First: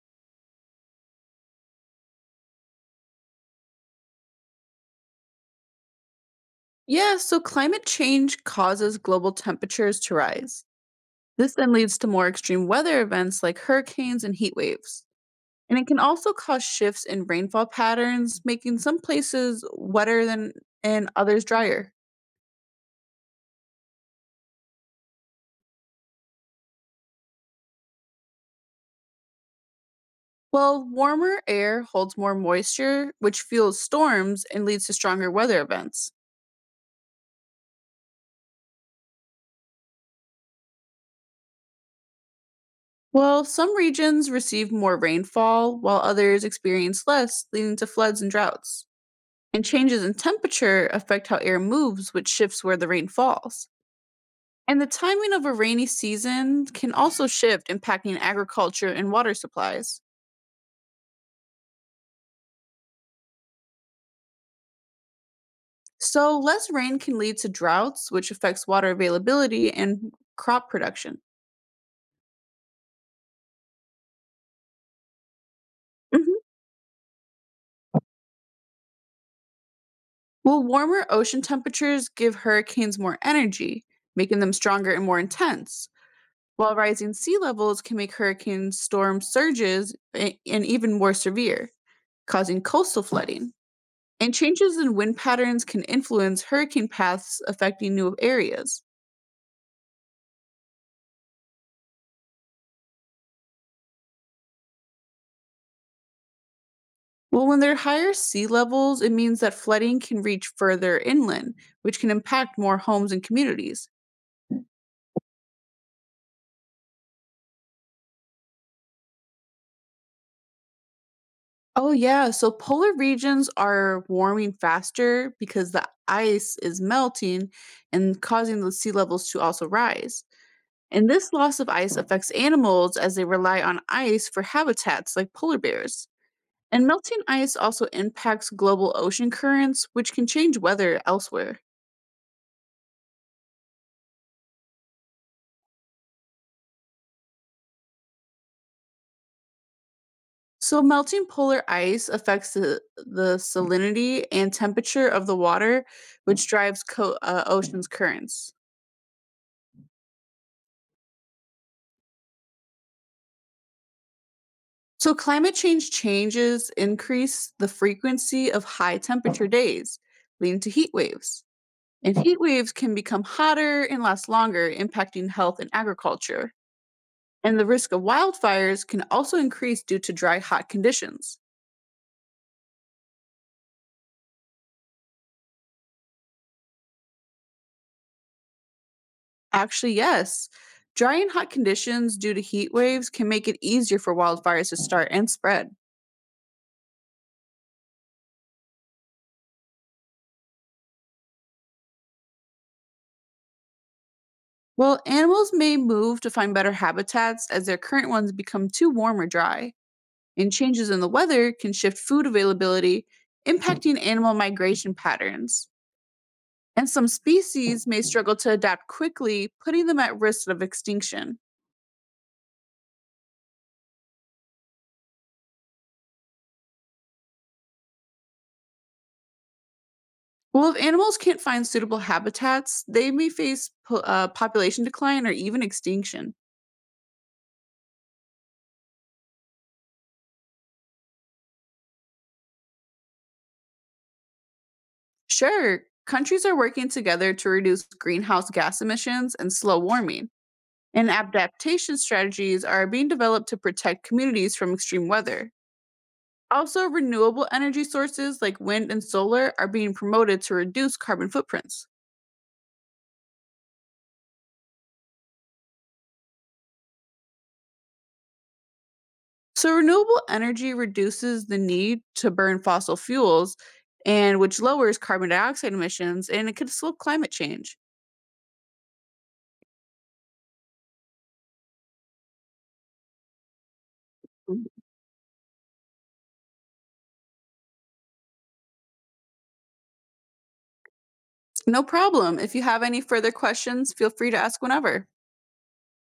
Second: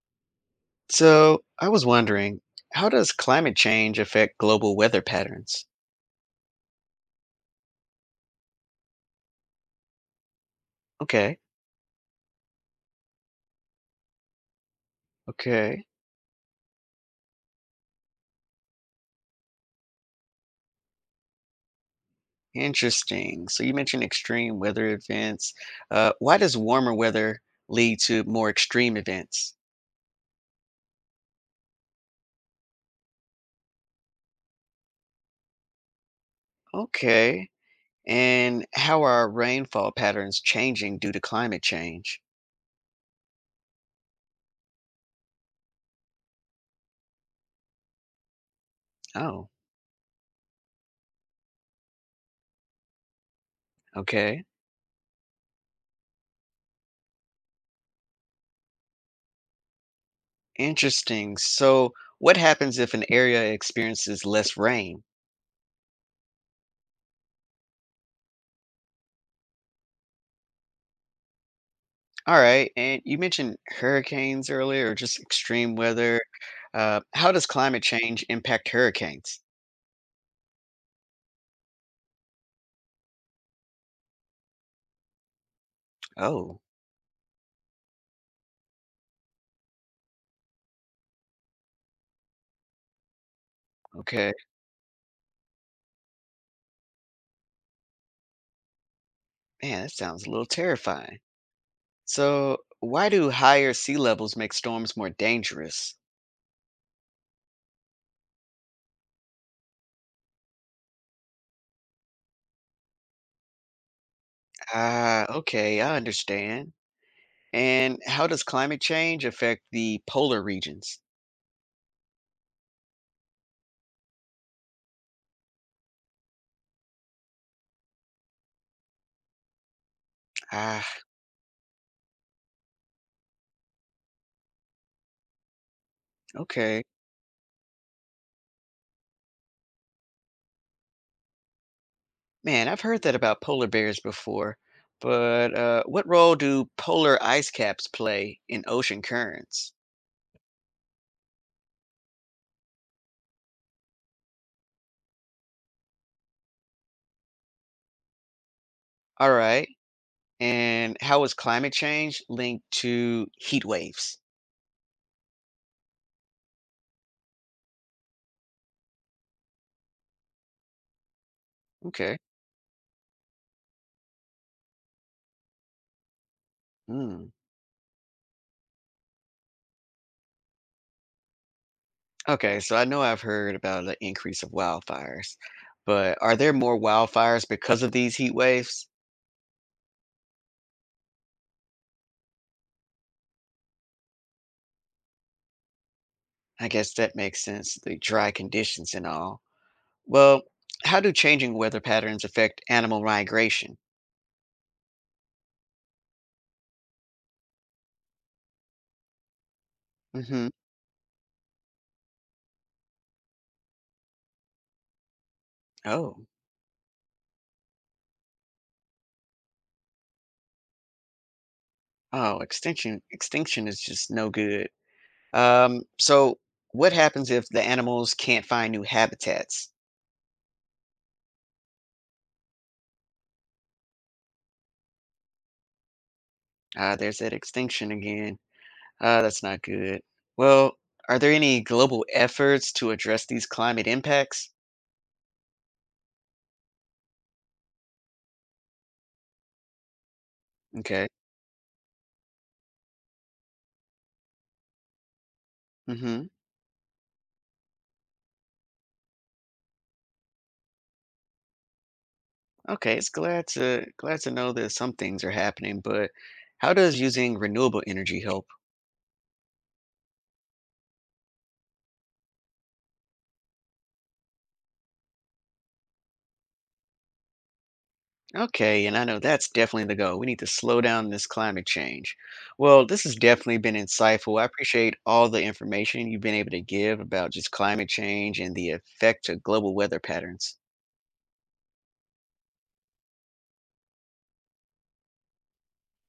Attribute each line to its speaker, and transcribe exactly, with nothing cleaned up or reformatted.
Speaker 1: So, I was wondering, how does climate change affect global weather patterns?
Speaker 2: Yeah, so climate change causes global temperatures to rise.
Speaker 1: Okay,
Speaker 2: This then leads to more extreme weather events like hurricanes and heat waves. And
Speaker 1: okay,
Speaker 2: it can also cause shifts in rainfall patterns, making some places wetter than and others drier.
Speaker 1: interesting. So, you mentioned extreme weather events. Uh, why does warmer weather lead to more extreme events?
Speaker 2: Well, warmer air holds more moisture, which fuels storms and leads to stronger weather events.
Speaker 1: Okay, and how are rainfall patterns changing due to climate change?
Speaker 2: Well, some regions receive more rainfall, while others experience less, leading to floods and droughts.
Speaker 1: Oh,
Speaker 2: And changes in temperature affect how air moves, which shifts where the rain falls.
Speaker 1: okay,
Speaker 2: And the timing of a rainy season can also shift, impacting agriculture and water supplies.
Speaker 1: interesting. So, what happens if an area experiences less rain?
Speaker 2: So, less rain can lead to droughts, which affects water availability and crop production.
Speaker 1: All right, and you mentioned hurricanes earlier, or just extreme weather.
Speaker 2: Mhm.
Speaker 1: Uh, how does climate change impact hurricanes?
Speaker 2: Well, warmer ocean temperatures give hurricanes more energy, making them stronger and more intense,
Speaker 1: Oh,
Speaker 2: while rising sea levels can make hurricane storm surges a- and even more severe, causing coastal flooding.
Speaker 1: okay.
Speaker 2: And changes in wind patterns can influence hurricane paths affecting new areas.
Speaker 1: Man, that sounds a little terrifying. So, why do higher sea levels make storms more dangerous?
Speaker 2: Well, when there are higher sea levels, it means that flooding can reach further inland, which can impact more homes and communities.
Speaker 1: Ah, okay, I understand. And how does climate change affect the polar regions?
Speaker 2: Oh, yeah, so polar regions are warming faster because the ice is melting and causing the sea levels to also rise.
Speaker 1: Ah,
Speaker 2: And this loss of ice affects animals as they rely on ice for habitats like polar bears.
Speaker 1: okay.
Speaker 2: And melting ice also impacts global ocean currents, which can change weather elsewhere.
Speaker 1: Man, I've heard that about polar bears before, but uh, what role do polar ice caps play in ocean currents?
Speaker 2: So, melting polar ice affects the, the salinity and temperature of the water, which drives co- uh, ocean's currents.
Speaker 1: All right. And how is climate change linked to heat waves?
Speaker 2: So, climate change changes increase the frequency of high temperature days, leading to heat waves. And
Speaker 1: Okay.
Speaker 2: heat waves can become hotter and last longer, impacting health and agriculture.
Speaker 1: Mm.
Speaker 2: And the risk of wildfires can also increase due to dry, hot conditions.
Speaker 1: Okay, so I know I've heard about the increase of wildfires, but are there more wildfires because of these heat waves?
Speaker 2: Actually, yes. Dry and hot conditions due to heat waves can make it easier for wildfires to start and spread.
Speaker 1: I guess that makes sense, the dry conditions and all. Well, how do changing weather patterns affect animal migration?
Speaker 2: Well, animals may move to find better habitats as their current ones become too warm or dry,
Speaker 1: Mm-hmm.
Speaker 2: and changes in the weather can shift food availability, impacting animal migration patterns.
Speaker 1: Oh,
Speaker 2: And some species may struggle to adapt quickly, putting them at risk of extinction.
Speaker 1: oh, extinction extinction is just no good. Um, so what happens if the animals can't find new habitats?
Speaker 2: Well, if animals can't find suitable habitats, they may face po- uh, population decline or even extinction.
Speaker 1: Ah, there's that extinction again. Ah, that's not good. Well, are there any global efforts to address these climate impacts?
Speaker 2: Sure, countries are working together to reduce greenhouse gas emissions and slow warming,
Speaker 1: Okay.
Speaker 2: and adaptation strategies are being developed to protect communities from extreme weather.
Speaker 1: Mm-hmm.
Speaker 2: Also, renewable energy sources like wind and solar are being promoted to reduce carbon footprints.
Speaker 1: Okay, it's glad to glad to know that some things are happening, but how does using renewable energy help?
Speaker 2: So, renewable energy reduces the need to burn fossil fuels, and which lowers carbon dioxide emissions, and it could slow climate change.
Speaker 1: Okay, and I know that's definitely the goal. We need to slow down this climate change. Well, this has definitely been insightful. I appreciate all the information you've been able to give about just climate change and the effect of global weather patterns.
Speaker 2: No problem. If you have any further questions, feel free to ask whenever.